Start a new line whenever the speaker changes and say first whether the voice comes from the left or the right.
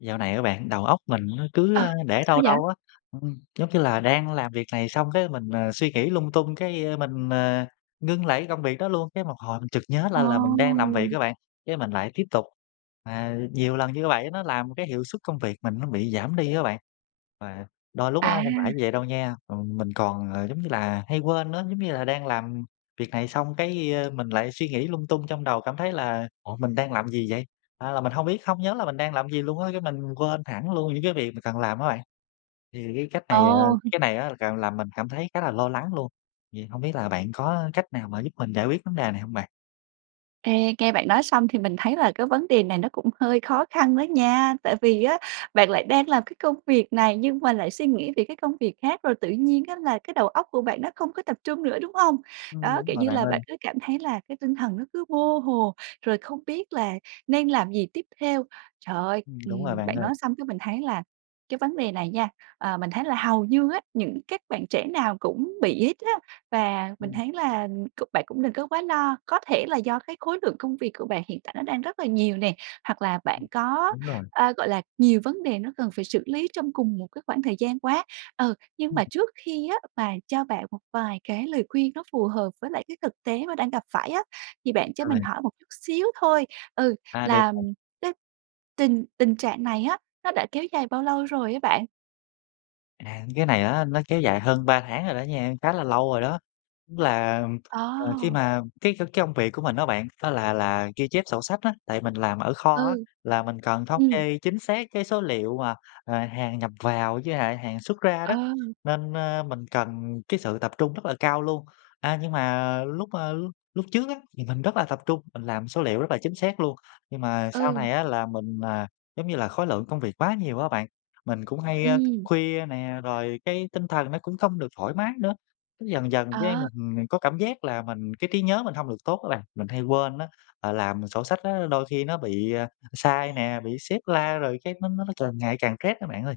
left: Dạo này á bạn đầu óc mình nó cứ,
right: Ờ.
left: ơ, để
right: Sao
left: đâu
right: vậy?
left: đâu á, ừm, giống như là đang làm việc này xong cái mình, ờ, suy nghĩ lung tung cái, ơ, mình, ờ, ngưng lại cái công việc đó luôn, cái một hồi mình chực nhớ
right: Ồ.
left: ra là mình đang làm việc á bạn, cái mình lại tiếp tục. Ờ, nhiều lần như vậy nó làm cái hiệu suất công việc mình nó bị giảm đi á bạn. Và đôi lúc á không phải
right: À.
left: như vậy đâu nha, ừm, mình còn, ờ, giống như là hay quên nữa, giống như là đang làm việc này xong cái, ơ, mình lại suy nghĩ lung tung trong đầu cảm thấy là "Ủa, mình đang làm gì vậy?" A, là mình hông biết không nhớ là mình đang làm gì luôn á, cái mình quên hẳn luôn những cái việc mình cần làm á bạn. Thì cái cách này, à
right: Ồ.
left: cái này á càng làm mình cảm thấy khá là lo lắng luôn. Vậy hổng biết là bạn có cách nào mà giúp mình giải quyết vấn đề này hông bạn?
right: Ê, nghe bạn nói xong thì mình thấy là cái vấn đề này nó cũng hơi khó khăn đó nha, tại vì á bạn lại đang làm cái công việc này nhưng mà lại suy nghĩ về cái công việc khác rồi tự nhiên á là cái đầu óc của bạn nó không có tập trung nữa, đúng hông?
left: Ưm,
right: Đó,
left: đúng
right: kiểu
left: rồi
right: như
left: bạn
right: là bạn
left: ơi.
right: cứ cảm thấy là cái tinh thần nó cứ vô hồ, rồi không biết là nên làm gì tiếp theo. Trời ơi,
left: Ừm, đúng rồi
right: ừm,
left: bạn
right: bạn
left: ơi.
right: nói xong cái mình thấy là cái vấn đề này nha, ờ, mình thấy là hầu như á những các bạn trẻ nào cũng bị hết á. Và mình
left: Ừm.
right: thấy là, ừm, c bạn cũng đừng có quá lo, có thể là do cái khối lượng công việc của bạn hiện tại nó đang rất là nhiều nè, hoặc là bạn
left: Ừm,
right: có,
left: đúng rồi.
right: ơ, gọi là, nhiều vấn đề nó cần phải xử lý trong cùng một cái khoảng thời gian quá. Ừ, nhưng
left: Ừm.
right: mà trước khi á mà cho bạn một vài cái lời khuyên nó phù hợp với lại cái thực tế mà đang gặp phải á, thì
left: Ừm,
right: bạn cho mình
left: rồi.
right: hỏi một chút xíu thôi, ừ,
left: À, được bạn.
right: làm cái tình tình trạng này á, nó đã kéo dài bao lâu rồi á bạn?
left: À, cái này á nó kéo dài hơn 3 tháng rồi đó nha, khá là lâu rồi đó. Tức là, à, khi
right: Ờ.
left: mà cái cái công việc của mình á bạn, nó là là ghi chép sổ sách á. Tại mình làm ở kho á,
right: Ừ,
left: là mình cần thống
right: ừm.
left: kê chính xác cái số liệu mà, ờ, hàng nhập vào với lại hàng xuất ra
right: Ờ.
left: đó, nên, ơ, mình cần cái sự tập trung rất là cao luôn. A, nhưng mà lúc, ơ, lúc lúc trước á thì mình rất là tập trung, mình làm số liệu rất là chính xác luôn. Nhưng mà sau
right: Ừ.
left: này á là mình, ờ, giống như là khối lượng công việc quá nhiều á bạn, mình cũng hay thức
right: Ừm.
left: khuya nè, rồi cái tinh thần nó cũng không được thoải mái nữa. Cái dần dần cái
right: Ờ.
left: mình có cảm giác là mình cái trí nhớ mình hông được tốt á bạn, mình hay quên á, ờ, làm sổ sách á, đôi khi nó bị sai nè, bị sếp la rồi cái nó nó càng ngày càng stress đó bạn ơi.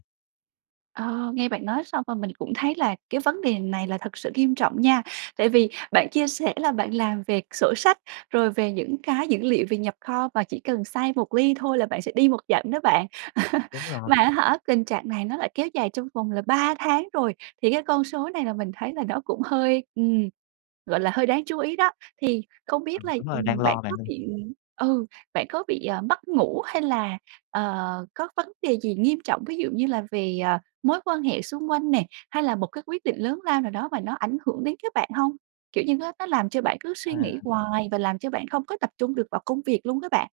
right: Ờ, nghe bạn nói xong rồi mình cũng thấy là cái vấn đề này là thật sự nghiêm trọng nha. Tại vì bạn chia sẻ là bạn làm về sổ sách, rồi về những cái dữ liệu về nhập kho và chỉ cần sai một ly thôi là bạn sẽ đi một dặm đó bạn.
left: Đúng rồi.
right: Mà á hả, tình trạng này nó lại kéo dài trong vòng là 3 tháng rồi, thì cái con số này là mình thấy là nó cũng hơi, ừm, gọi là, hơi đáng chú ý đó. Thì không biết
left: Ừm,
right: là
left: đúng rồi, đang
right: ,ừm, bạn
left: lo
right: có
left: bạn ơi.
right: bị ừ, bạn có bị, ờ, mất ngủ hay là, ờ, có vấn đề gì nghiêm trọng ví dụ như là về, ờ, mối quan hệ xung quanh nè, hay là một cái quyết định lớn lao nào đó mà nó ảnh hưởng đến các bạn hông? Kiểu như nó nó làm cho bạn cứ suy nghĩ
left: À.
right: hoài và làm cho bạn không có tập trung được vào công việc luôn á bạn.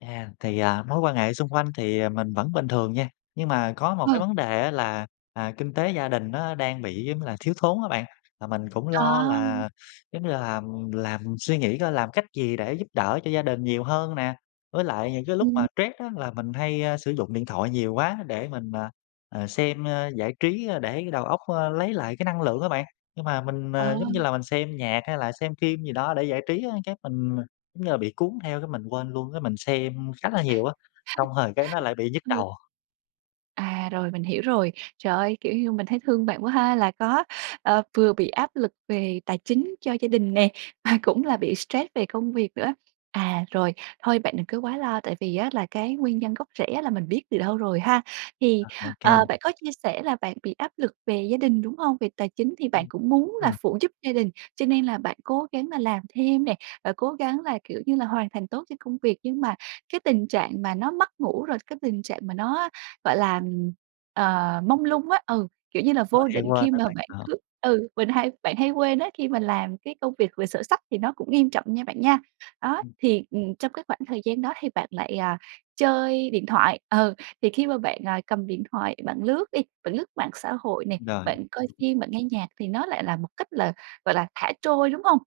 left: À, thì, ờ, mối quan hệ xung quanh thì mình vẫn bình thường nha. Nhưng mà có một cái
right: Ờ.
left: vấn đề á là, à, kinh tế gia đình nó đang bị, giống như là, thiếu thốn á bạn, mà mình cũng lo
right: À!
left: là, giống như là, làm làm mình suy nghĩ coi làm cách gì để giúp đỡ cho gia đình nhiều hơn nè. Với lại những cái lúc mà
right: Ừm.
left: stress á, là mình hay sử dụng điện thoại nhiều quá để mình, ờ, ờ, xem giải trí để đầu óc, a, lấy lại cái năng lượng á bạn. Nhưng mà mình,
right: Ờ.
left: ờ, giống như là, mình xem nhạc hay là xem phim gì đó để giải trí á, cái mình, giống như là, bị cuốn theo, cái mình quên luôn, cái mình xem khá là nhiều á, xong rồi cái nó lại bị nhức
right: Ừm.
left: đầu.
right: À, rồi, mình hiểu rồi. Trời ơi, kiểu như, mình thấy thương bạn quá ha, là có, ờ, vừa bị áp lực về tài chính cho gia đình nè, mà cũng là bị stress về công việc nữa. À, rồi, thôi bạn đừng có quá lo, tại vì á là cái nguyên nhân gốc rễ á là mình biết từ đâu rồi ha, thì,
left: Ờ, OK.
right: ờ, bạn có chia sẻ là bạn bị áp lực về gia đình, đúng hông? Về tài chính thì bạn
left: Ừm,
right: cũng muốn là
left: rồi.
right: phụ giúp gia đình, cho nên là bạn cố gắng là làm thêm nè, và cố gắng là, kiểu như là, hoàn thành tốt cho công việc. Nhưng mà cái tình trạng mà nó mất ngủ, rồi cái tình trạng mà nó, gọi là, ừm, ờ, mông lung á, ừ, kiểu như là,
left: Đúng rồi,
right: vô
left: hay
right: định
left: quên
right: khi
left: đó
right: mà
left: bạn,
right: bạn
left: ờ.
right: cứ, ừ, mình hay bạn hay quên á, khi mình làm cái công việc về sổ sách, thì nó cũng nghiêm trọng nha bạn nha. Đó, thì, ừm, trong cái khoảng thời gian đó thì bạn lại, à, chơi điện thoại, ờ, thì khi mà bạn, à, cầm điện thoại bạn lướt đi, bạn lướt mạng xã hội nè,
left: Rồi.
right: bạn coi phim, bạn nghe nhạc, thì nó lại là một cách là, gọi là, thả trôi, đúng hông?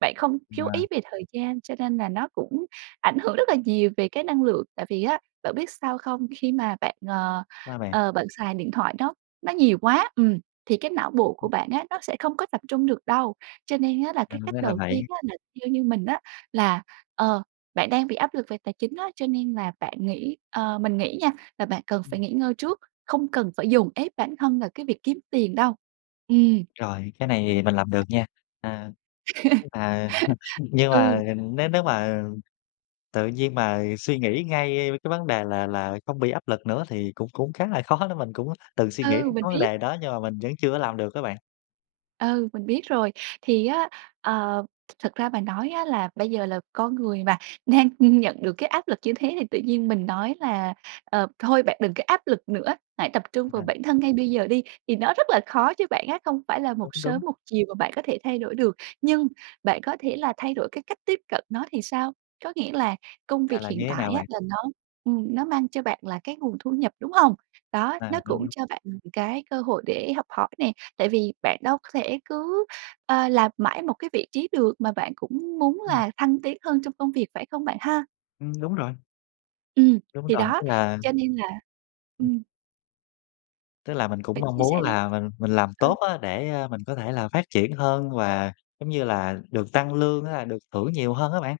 right: Bạn không chú ý
left: À.
right: về thời gian, cho nên là nó cũng ảnh hưởng rất là nhiều về cái năng lượng, tại vì á bạn biết sao không? Khi mà bạn, ờ,
left: Sao bạn?
right: ờ, bạn xài điện thoại, nó nó nhiều quá, ừm, thì cái não bộ của
left: Ừm.
right: bạn á nó sẽ không có tập trung được đâu. Cho nên á là
left: À,
right: cái cách
left: ra là
right: đầu tiên
left: vậy.
right: á, là theo như mình á, là, ờ, bạn đang bị áp lực về tài chính á, cho nên là bạn nghĩ ờ, mình nghĩ nha là bạn cần phải nghỉ ngơi trước, không cần phải dồn ép bản thân vào cái việc kiếm tiền đâu. Ừm.
left: Rồi, cái này mình làm được nha. À, nhưng mà nhưng
right: Ừ.
left: mà nếu nếu mà tự nhiên mà suy nghĩ ngay cái vấn đề là là không bị áp lực nữa, thì cũng cũng khá là khó đó, mình cũng tự suy nghĩ
right: Ừ,
left: đến
right: mình
left: cái vấn
right: biết.
left: đề đó nhưng mà mình vẫn chưa có làm được đó bạn.
right: Ừ, mình biết rồi. Thì á, ờ, thật ra mà nói á là bây giờ là con người mà, nên nhận được cái áp lực như thế thì tự nhiên mình nói là, ờ, thôi bạn đừng có áp lực nữa, hãy tập trung vào
left: Ừm.
right: bản thân ngay bây giờ đi, thì nó rất là khó cho bạn á, không phải là một
left: Đúng,
right: sớm
left: đúng.
right: một chiều mà bạn có thể thay đổi được. Nhưng bạn có thể là thay đổi cái cách tiếp cận nó thì sao? Có nghĩa là công
left: À,
right: việc
left: là
right: hiện
left: như thế
right: tại
left: nào
right: á
left: bạn?
right: là nó, ừm, nó mang cho bạn là cái nguồn thu nhập, đúng hông? Đó,
left: À,
right: nó cũng
left: đúng.
right: cho bạn cái cơ hội để học hỏi nè, tại vì bạn đâu có thể cứ, ơ, làm mãi một cái vị trí được mà bạn cũng muốn
left: Ừm.
right: là thăng tiến hơn trong công việc, phải không bạn ha?
left: Ừm, đúng rồi.
right: Ừm.
left: Đúng
right: Thì
left: rồi,
right: đó.
left: tức là
right: Cho nên là
left: Ừm.
right: ừm.
left: Tức là mình cũng
right: Bạn
left: mong
right: chia
left: muốn
right: sẻ đi.
left: là mình mình làm tốt
right: Ừ.
left: á để, a, mình có thể là phát triển hơn và giống như là được tăng lương á, là được thưởng nhiều hơn á bạn.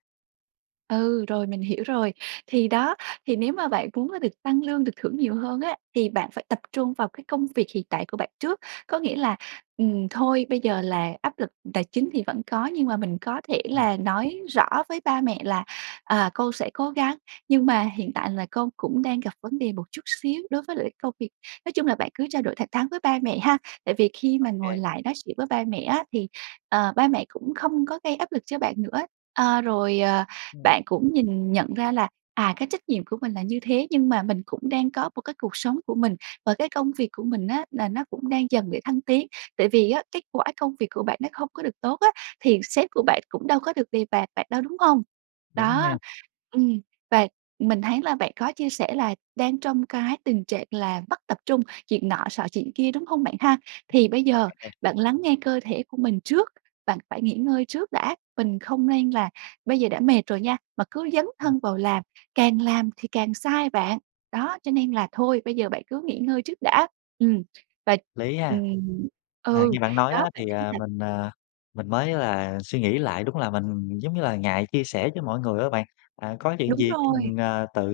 right: Ừ, rồi mình hiểu rồi. Thì đó, thì nếu mà bạn muốn được tăng lương, được thưởng nhiều hơn á thì bạn phải tập trung vào cái công việc hiện tại của bạn trước. Có nghĩa là, ừm, thôi bây giờ là áp lực tài chính thì vẫn có, nhưng mà mình có thể
left: Ừm.
right: là nói rõ với ba mẹ là, à, con sẽ cố gắng, nhưng mà hiện tại là con cũng đang gặp vấn đề một chút xíu đối với lại công việc. Nói chung là bạn cứ trao đổi thẳng thắng với ba mẹ ha, Tại vì khi mà ngồi
left: OK.
right: lại nói chuyện với ba mẹ á thì, ờ, ba mẹ cũng không có gây áp lực cho bạn nữa. Ơ, rồi, à,
left: Ừm.
right: bạn cũng nhìn nhận ra là, à, cái trách nhiệm của mình là như thế nhưng mà mình cũng đang có một cái cuộc sống của mình và cái công việc của mình á là nó cũng đang dần để thăng tiến, tại vì á, kết quả công việc của bạn nó không có được tốt á thì sếp của bạn cũng đâu có được đề bạt bạn đâu, đúng hông?
left: Đúng nha.
right: Đó, ừm, và mình thấy là bạn có chia sẻ là đang trong cái tình trạng là mất tập trung, chuyện nọ xọ chuyện kia, đúng hông bạn ha? Thì bây
left: Rồi
right: giờ
left: bạn ơi.
right: bạn lắng nghe cơ thể của mình trước, bạn phải nghỉ ngơi trước đã, mình không nên là bây giờ đã mệt rồi nha mà cứ dấn
left: Ừm.
right: thân vào làm, càng làm thì càng sai bạn. Đó, cho nên là thôi bây giờ bạn cứ nghỉ ngơi trước đã. Ừm. Và
left: Lý ha.
right: ừm.
left: À,
right: Ừ.
left: như bạn nói
right: Đó,
left: á
right: bạn
left: thì,
right: thấy
left: à,
right: là
left: mình, à, mình mới là suy nghĩ lại, đúng là mình, giống như là, ngại chia sẻ với mọi người á bạn. Ờ, có chuyện
right: Đúng
left: gì cái
right: rồi.
left: mình, ờ, tự,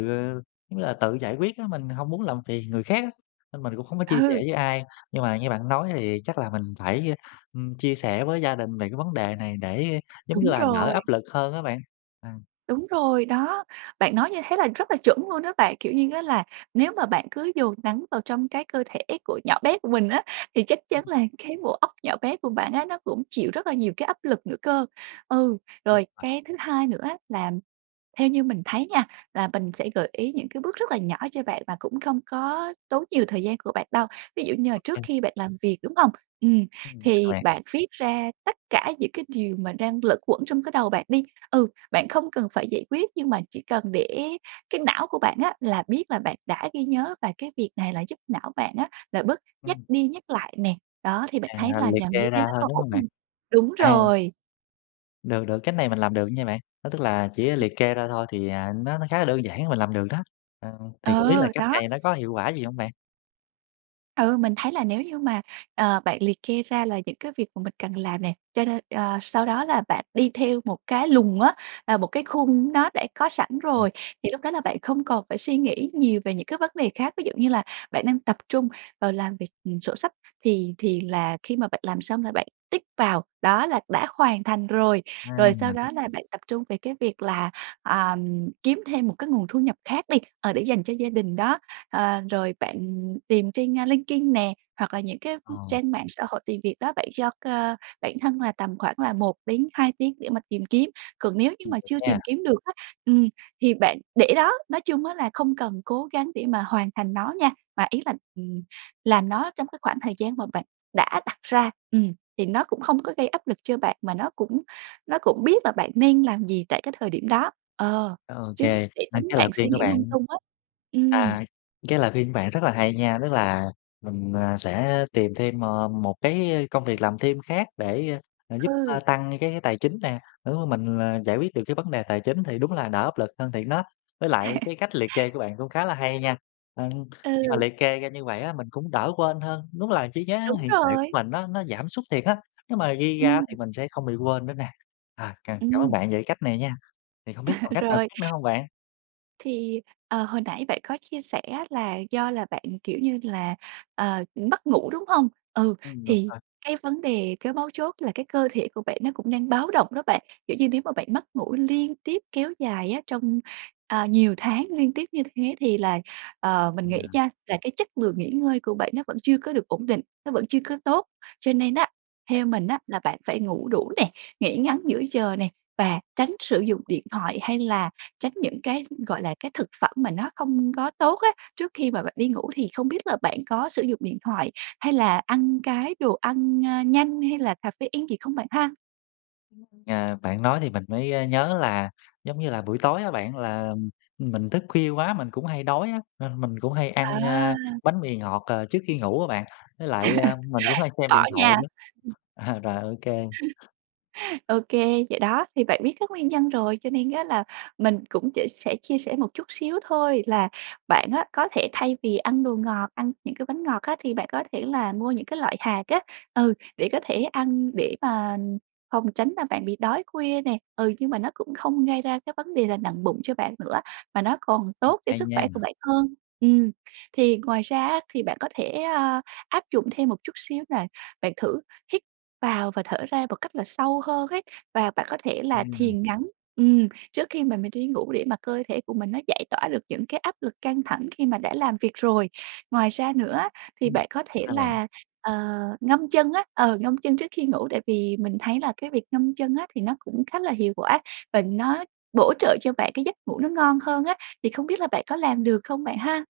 left: giống như là, tự giải quyết á, mình hông muốn làm phiền người khác á nên mình cũng không có chia sẻ
right: Ừ.
left: với ai, nhưng mà nghe bạn nói thì chắc là mình phải, ưm, chia sẻ với gia đình về cái vấn đề này để, giống như
right: Đúng
left: là, đỡ
right: rồi.
left: áp lực hơn á bạn. Ờ.
right: Đúng rồi đó, bạn nói như thế là rất là chuẩn luôn á bạn. Kiểu như á là nếu mà bạn cứ dồn nắng vào trong cái cơ thể của nhỏ bé của mình á thì chắc
left: Ừm.
right: chắn là cái bộ óc nhỏ bé của bạn á nó cũng chịu rất là nhiều cái áp lực nữa cơ. Ừ,
left: Đúng
right: rồi
left: rồi.
right: cái thứ hai nữa á là theo như mình thấy nha là mình sẽ gợi ý những cái bước rất là nhỏ cho bạn và cũng không có tốn nhiều thời gian của bạn đâu. Ví dụ như là trước
left: OK.
right: khi bạn làm việc, đúng hông? Ừm,
left: Ừm, sao
right: thì
left: bạn?
right: bạn viết ra tất cả những cái điều mà đang lẩn quẩn trong cái đầu bạn đi. Ừ, bạn không cần phải giải quyết, nhưng mà chỉ cần để cái não của bạn á là biết là bạn đã ghi nhớ và cái việc này là giúp não bạn á là bớt nhắc
left: Ừm.
right: đi nhắc lại nè. Đó, thì bạn thấy
left: À,
right: là
left: liệt
right: nhàm như
left: kê
right: thế
left: ra
right: nó
left: thôi,
right: có
left: đúng
right: ổn
left: hông bạn?
right: hông? Đúng
left: À.
right: rồi!
left: Được được, cách này mình làm được nha bạn. Đó tức là chỉ, à, liệt kê ra thôi thì, à, nó nó khá là đơn giản mình làm được đó. Ờ, thì không biết
right: Ờ,
left: là cách
right: đó!
left: này nó có hiệu quả gì hông bạn?
right: Ừ, mình thấy là nếu như mà, ờ, bạn liệt kê ra là những cái việc mà mình cần làm nè. Cho nên ờ, sau đó là bạn đi theo một cái lùng á, à, một cái khung nó đã có sẵn
left: Ờm.
right: rồi thì lúc đó là bạn không còn phải suy nghĩ nhiều về những cái vấn đề khác. Ví dụ như là bạn đang tập trung vào làm việc, ừm, sổ sách thì thì là khi mà bạn làm xong là bạn tick vào, đó là đã hoàn thành rồi. Rồi sau
left: À.
right: đó là bạn tập trung về cái việc là, ờm, kiếm thêm một cái nguồn thu nhập khác đi, ờ, để dành cho gia đình đó. Ờ, rồi bạn tìm trên, a, LinkedIn nè, hoặc là những cái, ừm,
left: Ờ.
right: trang mạng xã hội tìm việc đó bạn cho co bản thân là tầm khoảng là 1-2 để mà tìm kiếm. Còn nếu như
left: Ừm,
right: mà
left: được
right: chưa
left: nha.
right: tìm kiếm được á, ừm, thì bạn để đó. Nói chung á là không cần cố gắng để mà hoàn thành nó nha. Mà ý là, ừm, làm nó trong cái khoảng thời gian mà bạn đã đặt ra. Ừm, thì nó cũng không có gây áp lực cho bạn mà nó cũng nó cũng biết là bạn nên làm gì tại cái thời điểm đó. Ờ,
left: OK,
right: chứ để
left: 2
right: tính
left: cái
right: bạn
left: lời
right: suy
left: khuyên của
right: nghĩ lung
left: bạn
right: tung á. Ừm.
left: à, cái lời khuyên của bạn rất là hay nha. Tức là mình, ờ, sẽ tìm thêm m một cái, ơ, công việc làm thêm khác để, ờ, giúp,
right: Ừ.
left: ơ, tăng đi cái tài chính nè. Nếu mà mình là giải quyết được cái vấn đề tài chính thì đúng là đỡ áp lực hơn thiệt đó. Với lại cái cách liệt kê của bạn cũng khá là hay nha. Ừ, khi mà
right: Ừ.
left: liệt kê ra như vậy á, mình cũng đỡ quên hơn. Đúng là trí nhớ
right: Đúng
left: hiện tại
right: rồi!
left: của mình nó nó giảm sút thiệt á. Nếu mà ghi ra á
right: Ừm.
left: thì mình sẽ không bị quên nữa nè. À cà cảm ơn
right: Ừm.
left: bạn về cái cách này nha. Thì hông biết còn cách nào
right: Rồi.
left: khác nữa hông bạn?
right: Thì, ờ, hồi nãy bạn có chia sẻ á là do là bạn, kiểu như là, ờ, mất ngủ, đúng hông? Ừ,
left: Ừm, đúng
right: thì
left: rồi.
right: cái vấn đề, cái mấu chốt là cái cơ thể của bạn nó cũng đang báo động đó bạn. Kiểu như, nếu mà bạn mất ngủ liên tiếp kéo dài á trong, ờ, nhiều tháng liên tiếp như thế thì là, ờ, mình
left: Ừ.
right: nghĩ nha, là cái chất lượng nghỉ ngơi của bạn nó vẫn chưa có được ổn định, nó vẫn chưa có tốt. Cho nên á,
left: Vậy
right: theo mình á là bạn phải ngủ đủ nè, nghỉ ngắn giữa giờ nè và tránh sử dụng điện thoại hay là tránh những cái, gọi là, cái thực phẩm mà nó không có tốt á, trước khi mà bạn đi ngủ thì không biết là bạn có sử dụng điện thoại hay là ăn cái đồ ăn, a, nhanh hay là caffeine gì không bạn ha?
left: À, bạn nói thì mình mới, ơ, nhớ là giống như là buổi tối á bạn, là mình thức khuya quá, mình cũng hay đói á, nên mình cũng hay ăn,
right: À.
left: a, bánh mì ngọt, ờ, trước khi ngủ á bạn. Với lại, a, mình cũng hay xem
right: Bỏ
left: điện thoại
right: nha.
left: nữa. À, rồi ô kê.
right: Ô kê, vậy đó, thì bạn biết các nguyên nhân rồi cho nên á là mình cũng sẽ sẽ chia sẻ một chút xíu thôi, là bạn á có thể thay vì ăn đồ ngọt, ăn những cái bánh ngọt á, thì bạn có thể là mua những cái loại hạt á. Ừ, để có thể ăn để mà phòng tránh là bạn bị đói khuya nè. Ừ, nhưng mà nó cũng không gây ra cái vấn đề là nặng bụng cho bạn nữa, mà nó còn tốt cho
left: Hay
right: sức khỏe của
left: nha.
right: bạn hơn. Ừm, thì ngoài ra á thì bạn có thể, a, áp dụng thêm một chút xíu nè, bạn thử hít vào và thở ra một cách là sâu hơn ấy. Và bạn có thể là
left: Ừm.
right: thiền ngắn, ừm, trước khi mà mình đi ngủ để mà cơ thể của mình nó giải tỏa được những cái áp lực căng thẳng khi mà đã làm việc rồi. Ngoài ra nữa á thì
left: Ừm,
right: bạn có thể
left: sao bạn?
right: là, ờ, ngâm chân á, ờ, ngâm chân trước khi ngủ tại vì mình thấy là cái việc ngâm chân á thì nó cũng khá là hiệu quả và nó bổ trợ cho bạn cái giấc ngủ nó ngon hơn á. Thì không biết là bạn có làm được không bạn ha?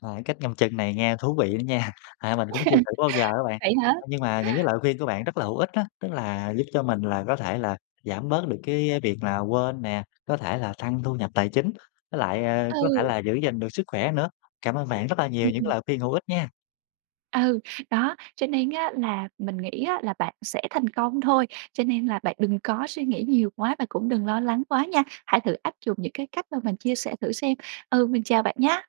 left: À, cái cách ngâm chân này nghe thú vị đó nha. À, mình cũng chưa thử bao giờ á bạn.
right: Vậy hả?
left: Nhưng mà những cái lời khuyên của bạn rất là hữu ích á. Tức là giúp cho mình là có thể là giảm bớt được cái việc là quên nè, có thể là tăng thu nhập tài chính, với lại, a, có thể
right: Ừ.
left: là giữ gìn được sức khỏe nữa. Cảm ơn bạn rất là nhiều những
right: Ừm.
left: lời khuyên hữu ích nha.
right: Ừ. Đó, cho nên á là mình nghĩ á là bạn sẽ thành công thôi. Cho nên là bạn đừng có suy nghĩ nhiều quá và cũng đừng lo lắng quá nha. Hãy thử áp dụng những cái cách mà mình chia sẻ thử xem. Ừ, mình chào bạn nhá.